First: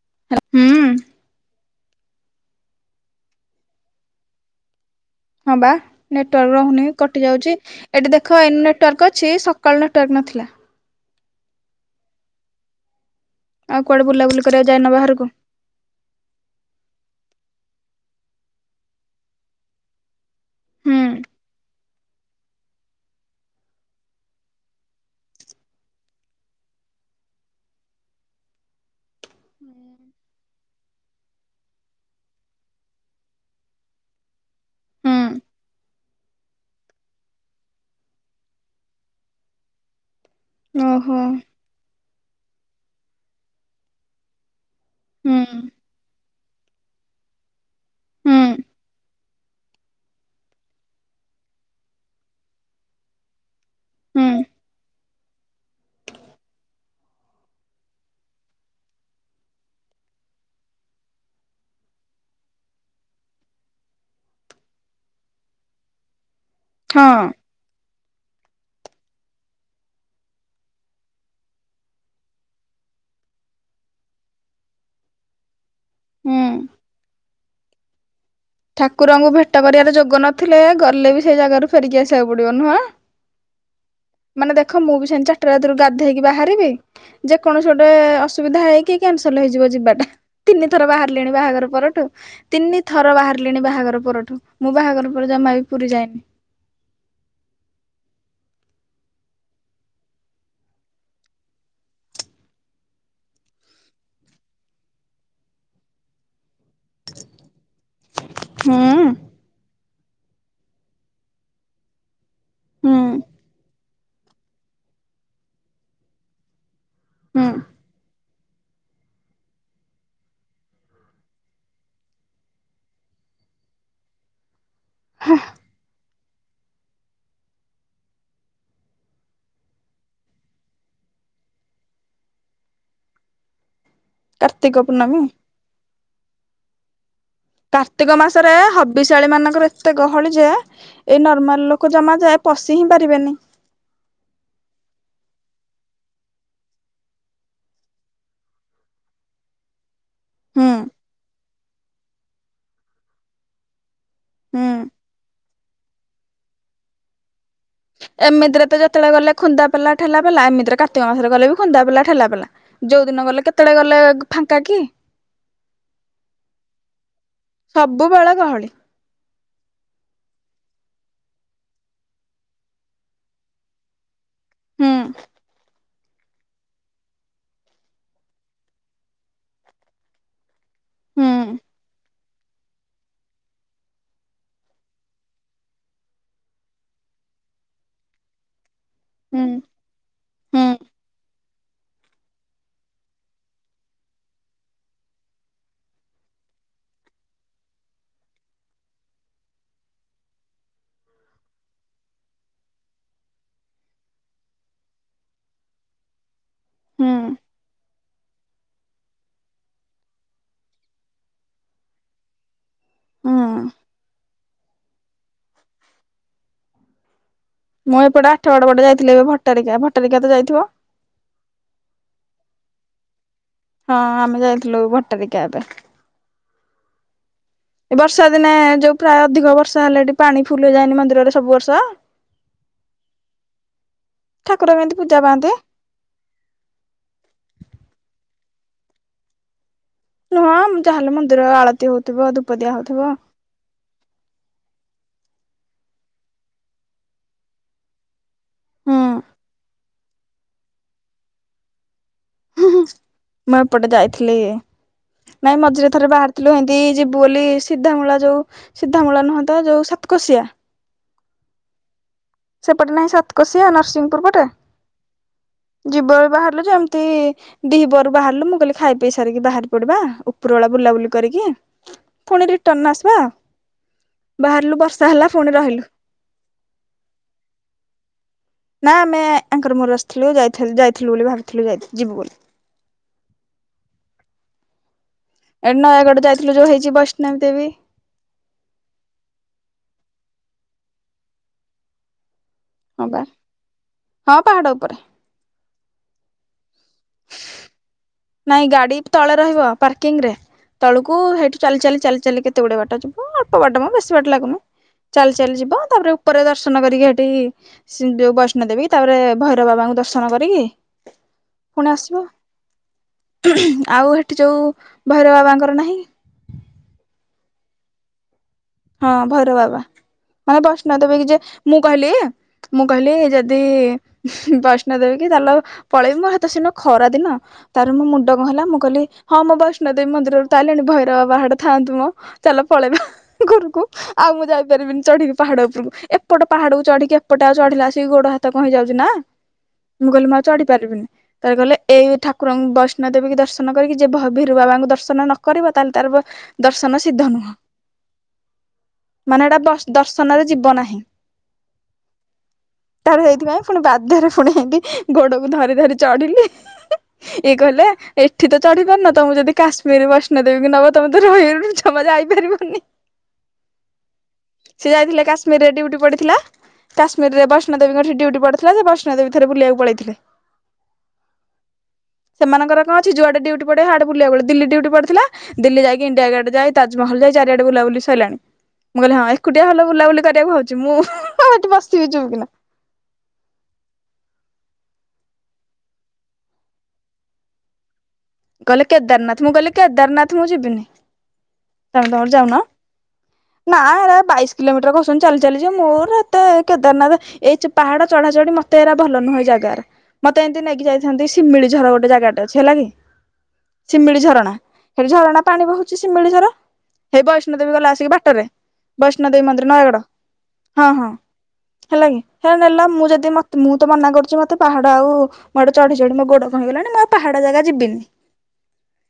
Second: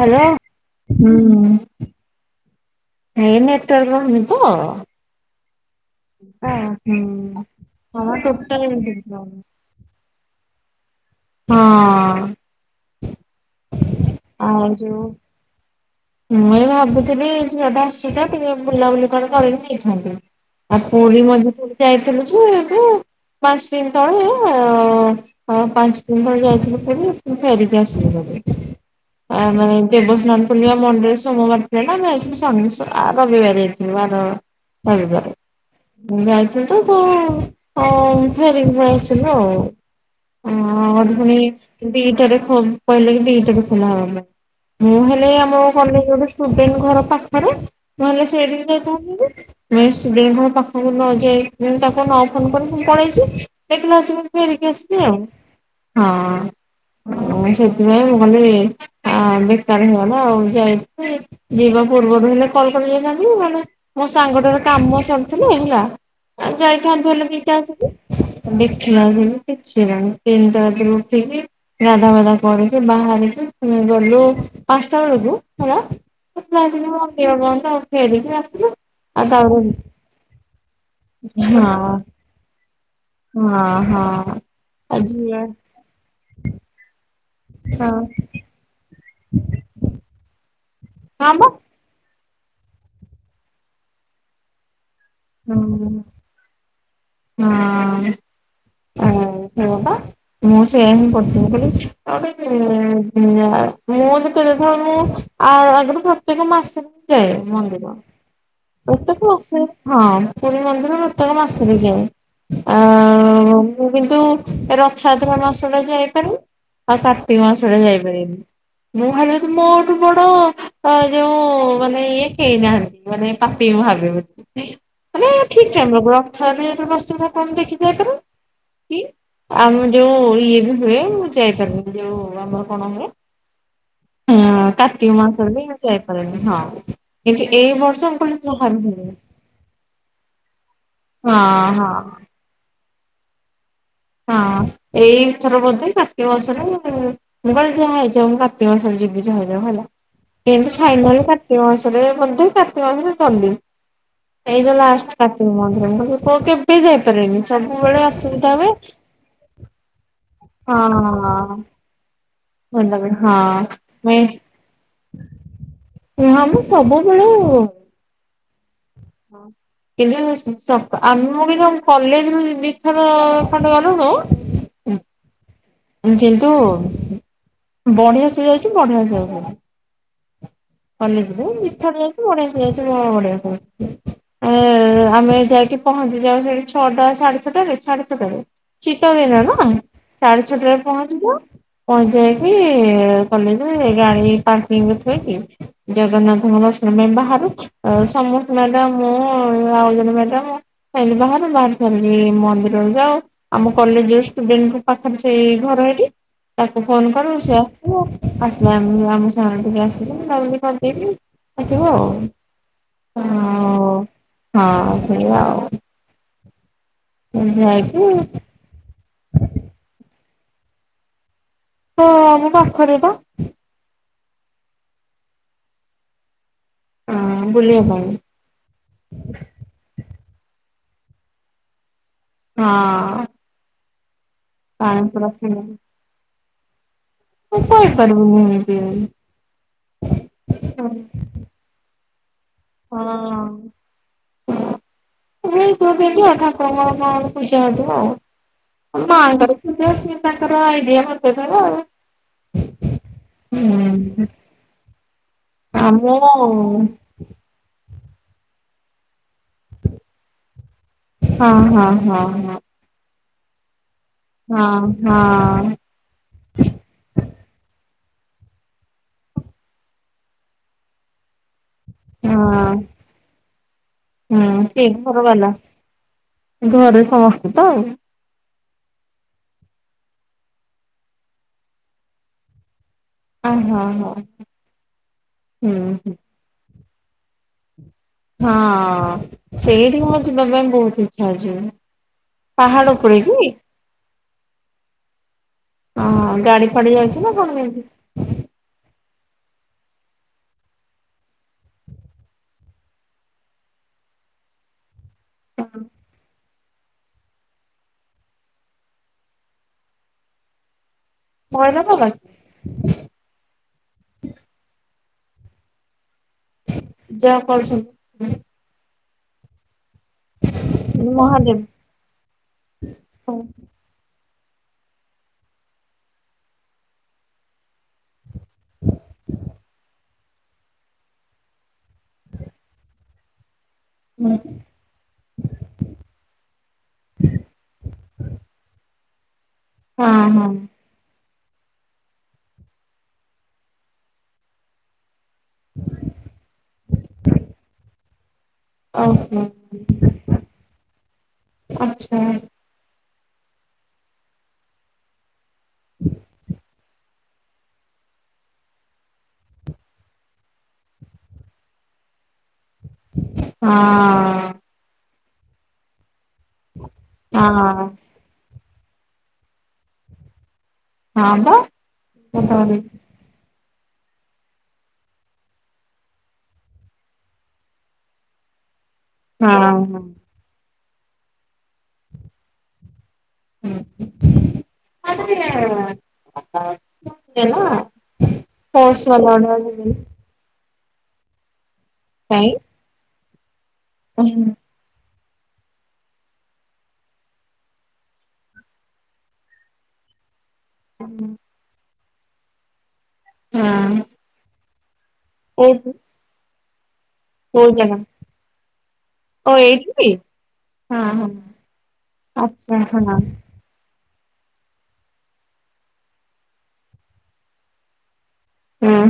Hello ହୁଁ ହୁଁ। ହେଇ ନେଟୱର୍କ ରହୁନି ତ ହଁ ବା ନେଟୱାର୍କ ରହୁନି କଟିଯାଉଛି ହଁ ଏଠି ଦେଖ ଏନୁ ଟୋଟାଲ ନେଟୱାର୍କ ହଁ ଅଛି ସ କଲର ଟର ନଥିଲା। ହଁ। ଆଉ କୁଆଡେ ବୁଲାବୁଲି ଆଉ କରିବାକୁ ଯାଇନ ଯଉ ବାହାରକୁ ମୁଁ ଏ ଭାବୁଥିଲି ଝିଅ ଟା ଆସୁ ତ ଟିକେ ବୁଲାବୁଲି କଣ କରିକି ନେଇଥାନ୍ତୀ। ଆଉ ହୁଁ। ପୁରୀ ମଝିରେ ଥରେ ଯାଇଥିଲୁ ଯେ ଏବେ ପାଞ୍ଚ ଦିନ ତଳେ ଅ ହଁ ପାଞ୍ଚ ଦିନ ତଳେ ଯାଇଥିଲୁ ପୁରୀ ଫେରିକି ଆସିଲୁ ଭାରି। ଆ ମାନେ ଦେବସ୍ନାନ ପୂର୍ଣିମା ମଣ୍ଡରେ ସୋମବାର ସେ ନା ଆମେ ଯାଇଥିଲୁ ସ ରବିିବାର ଯାଇଥିଲୁ ଆର ରବିିବାର। ହୁଁ [unintelligible] ଆ ତ କଣ ହ ଫେରିକି ପଳେଇ ଆସିଲୁ ଆଉ। ହ ହେଟୁ ଓହୋ ପୁଣି ଦିଟାରେ କହିଲେ କି ଦିଟାରେ ଖୋଲା ହବା ପାଇଁ। ମୁଁ ହେଲେ ହୁଁ ଆମ କଲେଜ ଗୋଟେ ଷ୍ଟୁଡେଣ୍ଟ ଘର ପାଖରେ ମୁଁ ହେଲେ ହୁଁ ସେଇଠିକି ଯାଇଥାନ୍ତି ଯେ ମେସ୍ ଷ୍ଟୁଡେଣ୍ଟ ପାଖକୁ ନ ଯାଇ ମୁଁ ତାକୁ ନ ଫୋନ କରିକି ମୁ ପଳେଇଛି। ଦେଖିଲା ଆଶିକି ହୁଁ ମୁଁ ଫେରିକି ଆସିଲି ଆଉ। ହଁ ମୁ ସେଥିପାଇଁ ମୁକହିଲି ଆ ବେକାର ହେଇଗଲା ଆଉ ଯାଇଥିଲି ଯିବା ପୂର୍ବରୁ ହେଲେ କଲ୍ କରିଦେଇଥାନ୍ତି ମାନେ ମୋ ସାଙ୍ଗଟା ର କାମ ସରିଥିଲେ ହେଲା ଆଉ ଯାଇଥାନ୍ତୁ ହେଲେ ହଁ ଦିଟା ଆସିକି। ଦେଖିଲା ଆଗକୁ କିଛି ହେଲାନି ତିନିଟା ରାତିରୁ ଉଠିକି ଗାଧା ବାଧା କରିକୀ ବାହାରିଲୁ ଗଲୁ ପାଞ୍ଚଟା ବେଳକୁ ହେଲା [unintelligible] ହୁଁ। ଆଉ ଠାକୁରଙ୍କୁ ତାପରେ ଭେଟ କରିବାର ଯୋଗ ନଥିଲେ ଗଲେ ବି ସେଇ ହଁ ଜାଗାରୁ ଫେରିକି ଆସିବାକୁ ପଡିବ ନୁଁହ। ହଁ ହଁ ମାନେ ଦେଖ ମୁଁ ବି ଆଜି ସେମିତି ଚାରି ହଁ ଟା ରାତି ରୁ ଗାଧେଇକି ବାହାରିବି ଯେକୌଣସି ଗୋଟେ ଅସୁବିଧା ହେଇକି କ୍ୟାନସଲ ହେଇଯିବ ଯିବାଟା। ତିନି ଥର ହଁ ବାହାରିଲିଣି ବା ବାହାଘର ପରଠୁ, ତିନି ଥର ବାହାରିଲିଣି ବାହାଘର ପରଠୁ। ମୁଁ ବାହାଘର ପରେ ଜମା ବି ପୁରୀ ହୁଁ ଯାଇନି। ହଁ। ସେଇଆ ପା [inaudible] ମୁଁ ସେୟା ହିଁ କରୁଥିଲି ମୁଁ କହିଲି ଗୋଟେ ମୁଁ ଯେତଳେ ଦେଖ ମୁଁ ଆ ଆଗରୁ ପ୍ରତ୍ୟେକ ମାସ ଯାଏ ମନ୍ଦିର। ହୁଁ ପ୍ରତ୍ୟେକ ମାସ, ହଁ ପୁରୀ ମନ୍ଦିର ପ୍ରତେକ ମାସରେ ଯାଏ। ଆ ହୁଁ ମୁ କିନ୍ତୁ ରଥଯାତ୍ରା ମାସଟା ଯାଇପାରେନି। ଆଉ କାର୍ତ୍ତିକ ହୁଁ ମାସ ଟା ଯାଇପାରେନି, ମୁଁ ଭାଲାଠୁ ମୋଠୁ ବଡ ତ ଯୋଉ ମାନେ ଇଏ କେଇ ନାହାନ୍ତି ମାନେ ପାପି ମୁଁ ଭାବେ ବୋଲି। ମାନେ ଠିକ୍ ଟାଇମ୍ ବେଳକୁ ରଥଯାତ୍ରା ଯେତେବେଳେ ବସିଥିବ ସେତଳେ ଦେଖି ଯାଇ ପାରେନି କି ଆମ ଯୋଉ ଇଏ ବି ହୁଏ ମୁଁ ଯାଇପାରୁନି ଯୋଉ ଆମର କଣ ହୁଏ। [inaudible] ଉଁ କାର୍ତ୍ତିକ ମାସରେ ବି ଯାଇପାରେନି ହଁ। କିନ୍ତୁ ଏଇ ବର୍ଷ କାର୍ତ୍ତିକ ମୁଁ କହିଲି ମାସରେ ଯାହା ବି ହେଲେ ହବିଷାଳୀ ମାନଙ୍କର ଏତେ ଗହଳି ଯେ ଏଇ ନର୍ମାଲ ହଁ ଲୋକ ହଁ ଜମା ଯା ପଶି ହିଁ ପାରିବେନି। ହଁ ଏଇ ଥର ବୋଧେ କାର୍ତ୍ତିକ ମାସରେ ମୁଁ କହିଲି ଯାହାହେଇଯାଉ ମୁଁ କାର୍ତ୍ତିକ ମାସରେ ଯିବି ଯାହା ହେଇଯାଉ ହେଲା। ହୁଁ କିନ୍ତୁ [unintelligible] କାର୍ତ୍ତିକ ମାସରେ ବୋଧେ କାର୍ତ୍ତିକ ମାସରେ ଗଲି। ଏଇ ହୁଁ ଯୋଉ ଲାଷ୍ଟ କାର୍ତ୍ତିକ ମନ୍ଥ ରେ ମୁଁ କହିଲି କେବେ ଯାଇପାରେନି ସବୁବେଳେ ଆସୁବିଧା ଏମିତିରେ ହୁଏ। ତ ଯେତେବେଳେ ଗଲେ ଖୁନ୍ଦା ପେଲା ଠେଲା ପେଲା, ଏମିତିରେ କାର୍ତ୍ତିକ ମାସରେ ଗଲେ ବି ହଁ ଖୁନ୍ଦା ପେଲା ଠେଲା ପେଲା। ଯୋଉ ଦିନ ଗଲେ ହଁ କେତେବେଳେ ଗଲେ ଫାଙ୍କା କି କୁହ ମ ସବୁବେଳେ ସବୁବେଳେ ଗହଳି। ହଁ। କିନ୍ତୁ ସ ଆମ ମୁ ବି ତ କଲେଜ ରୁ ଦିଥର ଖଣ୍ଡେ ଗଲୁଣୁ ହୁଁ। କିନ୍ତୁ ବଢିଆ ସେ ଯାଇଛି ବଢିଆ ସେ ଆସିଚି। [unintelligible] ଏ ଆମେ ହୁଁ ଯାଇକି ପହଞ୍ଚି ଯାଉ ସେଠି ଛଅଟା ସାଢେ ଛଅଟାରେ ସାଢେ ଛଅଟାରେ। ହୁଁ ଶୀତଦିନେ ନା। ସାଢେ ହୁଁ ଛଅଟାରେ ପହଞ୍ଚି ଯାଉ‌ ପହଞ୍ଚି ଯାଇକି କଲେଜରେ ଗାଡି ପା ର୍କିଙ୍ଗ ରେ ଥୋଇ ‌କି ଜଗନ୍ନାଥଙ୍କର ଦର୍ଶନ ପାଇଁ ବାହାରୁ। ଆଉ ସମସ୍ତେ ମ୍ୟାଡାମ ମୁଁ ଆଉ ଜଣେ ମ୍ୟାଡାମ। ଏମିତି ଆମେ ବାହାରି ସାରିକି ମନ୍ଦିରରୁୁ ଯାଉ। ଆମ କଲେଜ ର ଷ୍ଟୁଡେଣ୍ଟଙ୍କ ପାଖରେ ସେଇ ଘର ହେଇିଟି। ତାକୁ ଫୋନ ହୁଁ କରୁ ସେ ଆସିବ ଆସିଲେ ଆମକୁ ଆମ‌ ସ ଆସିକି ବୁଲା ବୁଲି କରି ଦେଇକି ଆସିବୁ ଆଉ। ହ ହୁଁ ଉ ହଁ ସେଇଆା ଆଉ। [unintelligible] ମୁଁ ଏପଟେ ଆଠ ଗଡ ପଟେ ଯାଇଥିଲି ଏବେ ଭଟାରିକା ଭଟାରିକା ତ ଯାଇଥିବ। ହଁ ଆମ ପାଖରେ ବା। ହଁ ଆମେ ଯାଇଥିଲୁ ଭଟାରିକା ଏବେ ହଁ ବୁଲିବା ପାଇଁ ଏବର୍ଷା ଦିନେ ଯୋଉ ପ୍ରାୟ ଅଧିକ ବର୍ଷା ହେଲେ ହେଠି ପାଣି ଫୁଲ ଯାଏନି ମନ୍ଦିର ରେ ସବୁ ବର୍ଷ। ହଁ। ଠାକୁର କେଁତି ପୂଜା ପାଣିପୁରା ପାଆନ୍ତି। ମୁଁ କଇ ପାରିବିନି କେମିତି। ନୁହଁ ଯାହେଲେ ମନ୍ଦିର ଆଳତି ହଉଥିବ ଧୂପଦିଆ ହଉଥିବ। ହେଇଥିବ କେଁତି ଆଉ ଠାକୁରଙ୍କର କଁ ଗୋଟେ ପୁଜା ହେଇଥିବ ଆଉ। ହୁଁ ମା ଙ୍କର ପୁଜା ସିଏ ତାଙ୍କର ଆଇଡିଆ ଖଟଉଥିବେ ଆଉ। ମୁଁ ଏପଟେ ହୁଁ ଯାଇଥିଲି ନାଇଁ ମଝିରେ ଥରେ ଆମ ହଁ ବାହାରିଥିଲୁ ଏମତି ଯି ବୁ ବୋଲି ସିଧାମୂଳା ଯୋଉ ସିଧାମୂଳା ନୁହଁ ତ ଯୋଉ ସାତକଶିଆ। ହଁ ହଁ ହଁ ହଁ। ସେପଟେ ନାହିଁ ସାତକଶିଆ ନରସିଂହପୁର‌ ପ ହଁ ହଁ। ଯିବୁ ବୋଲି ବାହାରିଲୁ ଯେ ଏମିତି। ଦିହି ପହରୁ ବାହାରିଲୁ ମୁଁ କହିଲି ଖାଇ ପିଇ ସାରିକି ବାହାରି ପଡିବା ଉପର ବାଲା ବୁଲାବୁଲି କରିକି। ଫୁଣି ହଁ ରିଟର୍ଣ ଆସିବା ହୁଁ ବାହାରିଲୁ ସେ ବର୍ଷା ଘର ହେଲା ବାଲା ପୁଣି ରହିଲୁ। ଘରେ ସମସ୍ତେ ତ ଆଉ। ନା ଆମେ ଆଙ୍କର ମୋ ର ଆସିଥିଲୁ ଯାଇଥେଲୁ ଯାଇଥିଲୁ ବୋଲି ଭାବିଥିଲୁ ଯିବୁ ବୋଲି। ଆ ହଁ ହଁ। ଏ ହୁଁ ହୁଁ ନୟାଗଡ ଯାଇଥିଲୁ ଯୋଉ ହେଇଛି ବୈଷ୍ଣବି ଦେବି। ହଁ ସେଇଠି କି ମୋର ଯିବା ପାଇଁ ବହୁତ ଇଚ୍ଛା ଅଛି। ପାହାଡ ହଁ ଉପରେ ବା କି। ହଁ ପାହାଡ ଉପରେ। ହଁ ଗାଡ଼ି ଫାଡ଼ି ଯାଉଛି ନା କଣ କେମିତି। ନାଇଁ ଗାଡ଼ି ତଳେ ରହିବ ପାର୍କିଂ ରେ। ତଳକୁ ହେଇଠୁ ଚାଲି ଚାଲି ଚାଲି ଚାଲି କେତେ ଗୁଡ଼େ ବାଟ ଯିବ ଅଳ୍ପ ବାଟ ମ ବେଶୀ ବାଟ ଲାଗୁନି। ଚାଲି ଚାଲି ଯିବ ତାପରେ ଉପରେ ଦର୍ଶନ କରିକି ହେଟି। ସି ଯୋଉ ବୈଷ୍ଣବ ଦେବୀ ତାପରେ ଭୈରବ ବାବାଙ୍କୁ ଦର୍ଶନ କରିକି। ଭୈରବ ପୁଣି ବାବା। ଆସିବ ଆଉ ହେଠି ଯୋଉ ଭୈରବ ବାବାଙ୍କର ନାହିଁ। ଯାହା କଳ ସବୁ। ହଁ ଭୈରବ ବାବା। ମାନେ ବୈଷ୍ଣବ ଦେବୀ କି ଯେ ମହାଦେବ ମୁଁ କହିଲି ମୁଁ କହିଲି ହଁ ଯଦି। ବୈଷ୍ଣବ ଦେବୀ କି ଚାଲ ପଳେଇବି ମୋ ହେତ ସେଦିନ ଖରା ଦିନ। ତାର ମୋ ମୁଣ୍ଡ କଁ ହେଲା ମୁଁ କହିଲି ହଁ ମୋ ବୈଷ୍ଣବ ଦେବୀ ମନ୍ଦିରରୁ ତ‌ଆଇଲିଣି ଭୈରବ ବାବା ହେଟେ ଥାଆନ୍ତୁ ମ। ଚାଲ ପଳେଇବା ଘରକୁ ଆଉ ମୁଁ ଯାଇପାରିବିନି ଚଢ଼ିକି। ପାହାଡ଼ ଉପରକୁ ଏପଟ ପାହାଡ଼କୁ ଚଢ଼ିକି ଏପଟେ ଆଉ ଚଢ଼ିଲା ଆସିକି ଗୋଡ଼ ହାତ କଣ ହେଇଯାଉଛି ନା? ମୁଁ କହିଲି ଆଉ ହଁ ଚଢ଼ି ପାରିବିନି। ତାପରେ କହିଲେ ଏଇ ଠାକୁରଙ୍କୁ ବୈଷ୍ଣୋ ଦେବୀ କି ଦର୍ଶନ କରିକି ଯିଏ ଭଭୀରୁ ବାବାଙ୍କୁ ଦର୍ଶନ ନ କରିବ ତାହେଲେ ତାର ଦର୍ଶନ ସିଦ୍ଧ ନୁହେଁ। ଓହୋ ମାନେ ଏଟା ଦର୍ଶନରେ ଯିବ ନାହିଁ। ଆଚ୍ଛା ତାର ହେଇଥିପାଇଁ ପୁଣି ବାଧ୍ୟରେ ପୁଣି ହେମିତି ଗୋଡ଼କୁ ଧରି ଧରି ଚଢ଼ିଲି ଇଏ କହିଲେ ଏଠି ତ ଚଢ଼ି ପାରୁନ ତମକୁ ଯଦି କାଶ୍ମୀରୀ ବୈଷ୍ଣ ଦେବୀ କି ନେବ ତମେ ତ ରହିବ ଜମା ଯାଇପାରିବ ନି। ହଁ। ସେ ଯାଇଥିଲେ କାଶ୍ମୀରେ ଡ୍ୟୁଟି ପଡ଼ିଥିଲା କାଶ୍ମରରେ ହଁ ବୈଷ୍ଣଦେବୀ କଠି ଡ୍ୟୁଟି ପଡ଼ିଥିଲା ଥିଲା ସେ ବୈଷ୍ଣ ଦେବୀଠାରେ ବୁଲିବାକୁ ପଳେଇଥିଲେ ହଁ ବା ହଁ ସେମାନଙ୍କର କଣ ଯୁଆଡ଼େ ଡ୍ୟୁଟି ପଡଡେ ହାଡେ ବୁଲିବାକୁ ଦିଲ୍ଲୀ ଡ୍ୟୁଟି ପଡ଼ିଥିଲା ଦିଲ୍ଲୀ ଯାଇକି ଇଣ୍ଡିଆ ଗେଟ ଯାଇ ତାଜମହଲ ଯାଇ ଚାରି ବୁଲାବୁଲି ସରିଲାଣି ମୁଁ କହିଲି ହଁ ଏକୁଟିଆ ଭଲ ହଁ। ବୁଲାବୁଲି କରିବାକୁ ହଉଛି ମୁଁ ଆଉ ଏଠି ବସିଥିବି ଚୁପ୍ କିିନା। ଅଜି ଟିକେ ଚୁଟିରେ ନା। କହିଲେ କେଦାରନାଥ ମୁଁ କହିଲି କେଦାରନାଥ ମୁଁ ଯିବିନି ତମେ ତମର ଯାଉନ ନା କାଇଁ ବାଇଶି କିଲୋମିଟର ତମେ ଚାଲି ଚାଲି ଯିବ ମୋର ଏତେ କେଦରନାଥ ଏଇ ଚ ପାହାଡ଼ ଚଢ଼ା ଚଢ଼ି ମତେ ଏରା ଭଲ ନୁହେଁ ଏଇ ଜାଗାରା। ମତେ ଏମିତି ନେଇକି ଯାଇଥାନ୍ତି ହଁ ସିମିଳିଝର ଗୋଟେ ଜାଗାଟେ ଅଛି ହେଲା କି। ଶିମିଳି ଝରଣା ହେଠି ଝରଣା ପାଣି କୋଉ ବହୁଛି ଶିମିଳିଝର। ହେଇ କୋଉ ବୈଷ୍ଣୋଦେବୀ ଗଲା ଜାଗା ଆସିକି ବାଟରେ ବୈଷ୍ଣୋ ଓ ଦେବୀ ମନ୍ଦିର ଏଇଠି ନୟାଗଡ। ହଁ ହଁ ହେଲା କି ଆଚ୍ଛା ହେରାନେଲ ହଁ ମୁଁ ଯଦି ମତେ ମୁଁ ତ ମନା କରୁଚି ମତେ ପାହାଡ଼ ଆଉ ମୋଆଡୁ ଚଢ଼ି ଚଢ଼ି ମୋ ଗୋଡ଼ କଣ ହେଇଗଲାଣି ମୁଁ ଆଉ ପାହାଡ଼ ଜାଗା ଯିବିନି।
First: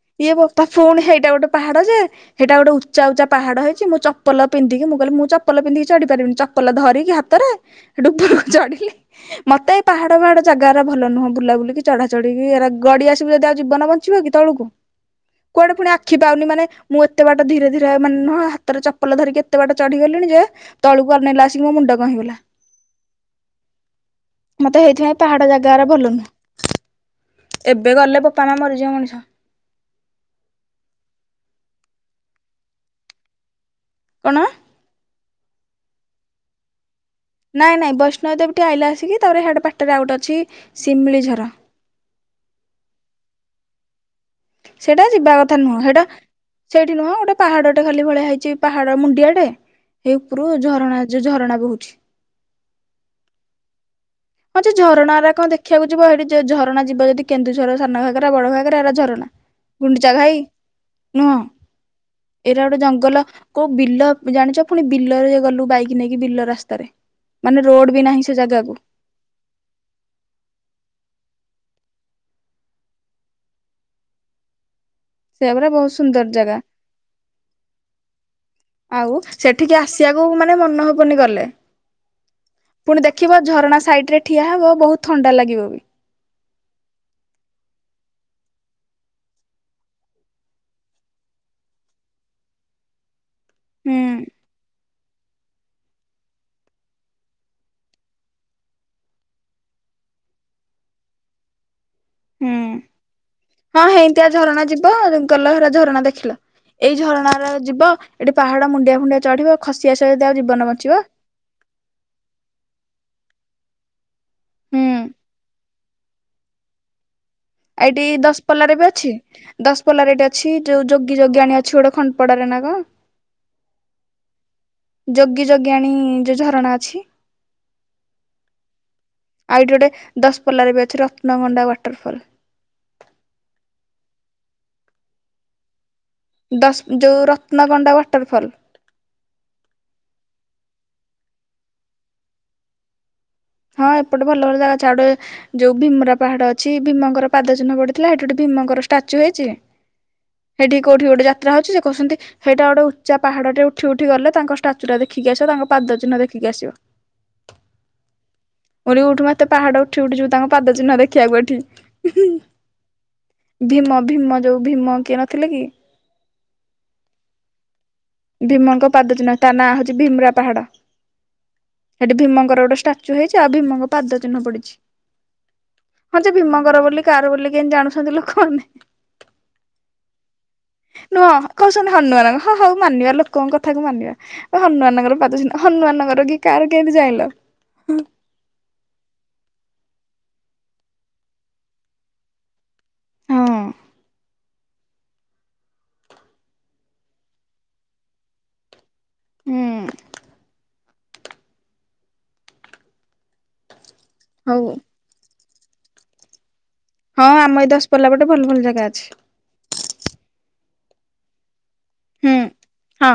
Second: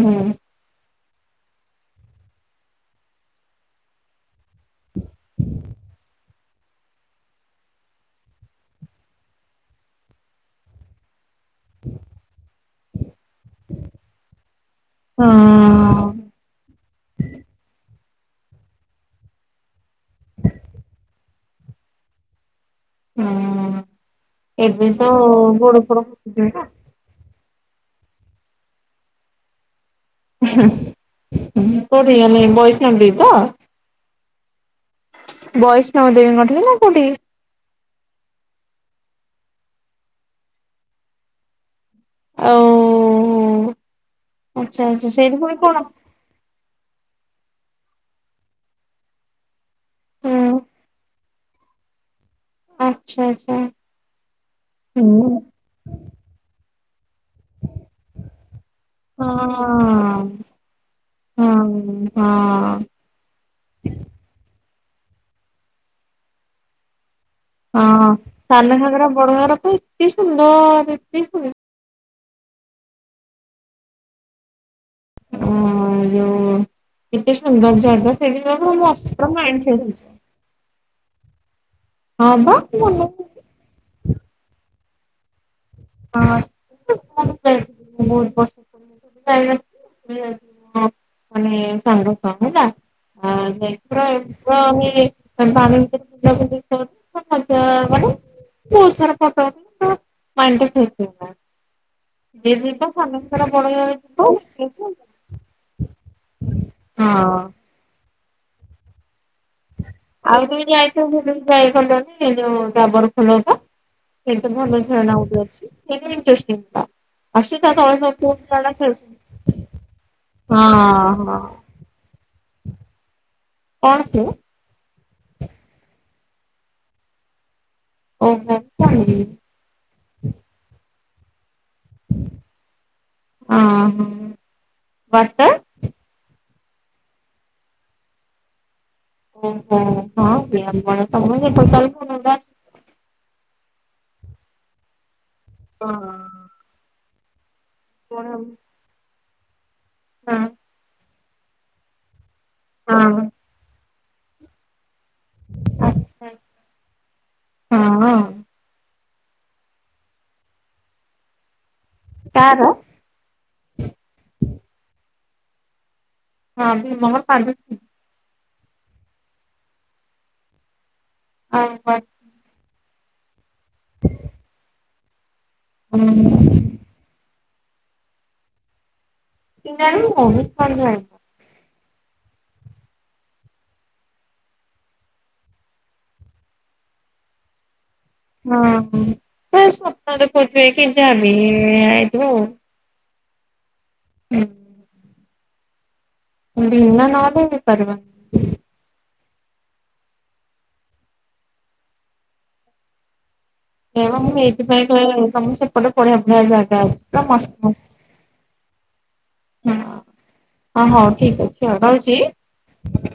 ହୁଁ ଇଏ ହୁଁ ବୋପା ପୁଣି ହେଇଟା ଗୋଟେ ପାହାଡ ଯେ ହେଇଟା ଗୋଟେ ଉଚ୍ଚା ଉଚ୍ଚା ପାହାଡ ହେଇଛି ମୁଁ ଚପଲ ପିନ୍ଦିକି ମୁଁ କହିଲି ମୁଁ ଚପଲ ପିନ୍ଦିକି ଚଢି ପାରିବିନି। ଚପଲ ଧରିକି ହାତରେ ସେଠୁ ଉପରକୁ ଚଢ଼ିଲି ମତେ ଏଇ ପାହାଡ଼ ପାହାଡ଼ ଜାଗାରା ଭଲ ନୁହଁ। ବୁଲା ବୁଲିକି ଚଢ଼ା ଚଢ଼ିକି ବି ଏରା ଗଡ଼ି ଆସିବୁ ଯଦି ଆଉ ଜୀବନ ବଞ୍ଚିବ କି ତଳକୁ କୁଆଡ଼େ ପୁଣି ହଁ ଆଖି ପାଉନି ମାନେ ମୁଁ ଏତେ ବାଟ ଧୀରେ ଧୀରେ ମାନେ ନୁହଁ ହାତରେ ଚପଲ ଧରିକି ଏତେ ବାଟ ଚଢ଼ି ଗଲିଣି ଯେ ତଳକୁ ଅନେଇଲା ଆସିକି ମୋ ମୁଣ୍ଡ କଣ ହେଇଗଲା। ହୁଁ ମତେ ଏବେ ତ ହେଇଥିପାଇଁ ପାହାଡ଼ ଗୋଡ ଜାଗାରା ଫୋଡ ଭଲ ଖସିଯିବ ନୁହଁ। ଏବେ ଗଲେ ବୋପା ମା ମରିଯିବ ମଣିଷ। କୋଉଠି ଗଲେ ବୈଷ୍ଣବି ତ? କଣ? ବୈଷ୍ଣବି ଦେବୀ ମନ୍ଦିର ନା କୋଉଠିକି? ନାଇଁ ନାଇଁ ବୈଷ୍ଣବ ଦେବୀ ଟିକେ ଆଇଲା ଆସିକି ତାପରେ ହେଡେ ପାର୍ଟରେ ଆଉଗୋଟେ ଅଛି ଶିମିଳିଝର। ଆଉ ଆଚ୍ଛା ସେଇଟା ଆଚ୍ଛା ଯିବା ସେଇଠି ପୁଣି କଥା ନୁହଁ କଣ ସେଇଟା ସେଇଠି ନୁହଁ ଗୋଟେ ପାହାଡ଼ଟେ ଖାଲି ଭଳିଆ ହେଇଛି ପାହାଡ଼ ମୁଣ୍ଡିଆ ଟେଏ। ଏଇ ଉପରୁ ହୁଁ ଝରଣା ଯଉ ଝରଣା ବହୁଛି। ଆଚ୍ଛା ଆଚ୍ଛା ହିଁ ଯେ ଝରଣାରା ହୁଁ କଣ ଦେଖ ଦେଖିବାକୁ ଯିବ ହେଠି ଯଉ ଝରଣା ଯିବ ଯଦି କେନ୍ଦୁଝର ସାନା ଘାଗରା ବଡ ଘାଗରା ଏରା ଝରଣା। ହଁ ଗୁଣ୍ଡିଚା ଘାଇ ନୁହଁ ହଁ ହଁ ଏଇଟା ଗୋଟେ ଜଙ୍ଗଲ କୋଉ ବିଲ ଜାଣିଚ ପୁଣି ବିଲରେ ଗଲୁ ବାଇକି ନେଇକି ବିଲ ରାସ୍ତାରେ। ମାନେ ହଁ ରୋଡ ବି ନାହିଁ ସେ ଜାଗାକୁ ସାନଘାଗରା ବଡଘାଗରା କଣ ଏତେ ସୁନ୍ଦର ଏତେ ସୁନ୍ଦର ଅ ସେୟା ପରା ବହୁତ ସୁନ୍ଦର ଜାଗା ଯୋଉ କେତେ ସୁନ୍ଦର ଜାଗା ସେଇଠି ଗଲେ ମସ୍ତ ଆଉ ପୁରା ମାଇଣ୍ଡ ସେଠିକି ଫ୍ରେଶ ହେଇଯିବ। ଆସିବାକୁ କୁ ମାନେ ମନ ହବନି ଗଲେ ହଁ ବା ପୁଣି ମନ ଦେଖିବାକୁ ଝରଣା ସାଇଟିରେ ଠିଆ ହବ ବହୁତ ଥଣ୍ଡା ଲାଗିବ ବି। ହଁ ଯାଇଥିଲି ମୁ ବହୁତ ପସନ୍ଦ ବୁଲି ଯାଇଥିଲି। ମାନେ ସାଙ୍ଗସହ ହୁଁ ହେଲା ଆ [unintelligible] ଫଟ ମାନେ ବହୁତ ସାରା ଫଟୋ [unintelligible] [unintelligible] ଯିଏ ଯିବ ସାନଙ୍କର ବଡ ହୁଁ ହଁ ହେଇ ଯିବ ହେଇତିଆ ଝରଣା ହଁ। ଯିବ ଗଲ ହରା ଝରଣା ଦେଖିଲ। ଏଇ ଝରଣାରେ ଯିବ ଏଠି ପାହାଡ ମୁଣ୍ଡିଆ ଫୁଣ୍ଡିଆ ଚଢିବ ଖସିଆସିବ ଯଦି ଆଉ ଜୀବନ ବଞ୍ଚିବ। ଯାଇକନି ଏଇ ଯୋଉ ଡାବର ଫୁଲଟ ସେତ ଭଲ ଆଉ ଝରଣା ଗୋଟେ ଅଛି। ସେଇଠି ଇନ୍ତ୍ରେଷ୍ଟିଭ। ଏଇଠି ଦଶପଲାରେ ବି ଅଛି ଖେଳୁଛନ୍ତି। ଦଶପଲ୍ଲାରେ ଏଠି ଅଛି ଯୋଉ ଯୋଗୀ ହଁ ହଁ ଯୋଗିନୀ ଛୁଆଟ ଖଣ୍ଡଟପଡାରେ ନା କ। କଣ ଚୁ ଯୋଗୀ ଯୋଗିନୀ ଯୋଉ ଝରଣା ଅଛି। ଓହୋ ମୁଁ ଜାଣିନି। ଆଉ ଏଇଠି ଗୋଟେ ଦଶପଲାରେ ବି ଅଛି ରତ୍ନଭଣ୍ଡା ୱାଟରଫଲ୍। ଓହୋ ୱେଟର ଦଶ ଯେଉଁ ରତ୍ନଗଣ୍ଡା ୱାଟରଫଲ୍। ଓହୋ ହଁ କି ସମ ହଁ ଏପଟେ ଭଲ ଭଲ ଜାଗା ଅଛି ଆଉ ଗୋଟେ ଯୋଉ ଅଛି। ଭୀମରା ପାହାଡ ଅଛି ଭୀମଙ୍କର ପାଦ ଚିହ୍ନ ପ ଥିଲା ସେଠି ହଁ ଗୋଟେ ହଁ ଭୀମଙ୍କର ଷ୍ଟାଚୁ ହେଇଛି ସେଠି କୋଉଠି ଗୋଟେ ଯାତ୍ରା ହଉଛି ସେ କହୁଛନ୍ତି ସେଇଟା ଗୋଟେ ଉଚ୍ଚା ପାହାଡ଼ଟେ ଉଠି ଉଠି ଗଲେ ତାଙ୍କ ଷ୍ଟାଚୁରା ଦେଖିକି ଆସିବ ତା ପାଦ ଚିହ୍ନ ଆଚ୍ଛା ଦେଖୀକି ଆସିବ। ହଁ। ମୁ କହିଲି ଉଠୁ ମତେ ପାହାଡ ଉଠି ଉଠି ଯିବୁ ତାଙ୍କ ପାଦ ଚିହ୍ନ ଦେଖିବାକୁ ଏଠି। ତାର ଭୀମ ଭୀମ ଯୋଉ ଭୀମ କିଏ ନଥିଲେ କି। ହଁ ଭୀମଙ୍କ ପାଦ ଚିହ୍ନ। ଭୀମଙ୍କ ପାଦ ଚିହ୍ନ ତା ନାଁ ହଉଛି ଭୀମ୍ରା ପାହାଡ। ହଁ ୱା ସେଠି ଭୀମଙ୍କର ଗୋଟେ ଷ୍ଟାଚୁ ହେଇଛି ଆଉ ଭୀମଙ୍କ ପାଦ ଚିହ୍ନ ପଡିଛି ହଁ ଯେ ଭୀମଙ୍କର ବୋଲି କାର ବୋଲି କେମତି ଜାଣୁଛନ୍ତି ଲୋକମାନେ। [unintelligible] ନୁହଁ କହୁଛନ୍ତି ହନୁମାନଙ୍କ ହଁ ହଉ ମାନିବା ଲୋକଙ୍କ କଥାକୁ ମାନିବା। ହନୁମାନଙ୍କର ପାଦ ଚିହ୍ନ ହନୁମାନଙ୍କର କି କାହାର କେମିତି ଯାଇଲ। ହଁ ସ ସତରେ ପଥିବେ କେ ଯା ବିି ଆଇଥିବ ଆଉ। ହଁ। [unintelligible] ବିନା ନହଲେ ହେଇପାରିବ। ହୁଁ। ହେ ମୁଁ ହଉ ଏଇଥିପାଇଁ କୁହେ ତମ ସେପଟେ ବଢିଆ ବଢିଆ ଜାଗା ଅଛି। ପୁରା ହଁ ଆମ ମସ୍ତ ଏଇ ମସ୍ତ ଦଶପଲା ପଟେ ଭଲ ଭଲ ଜାଗା ଅଛି। ହଁ ହ ହଉ ଠିକ୍ ଅଛି ଆଉ ରହୁଛି ହୁଁ ହଁ।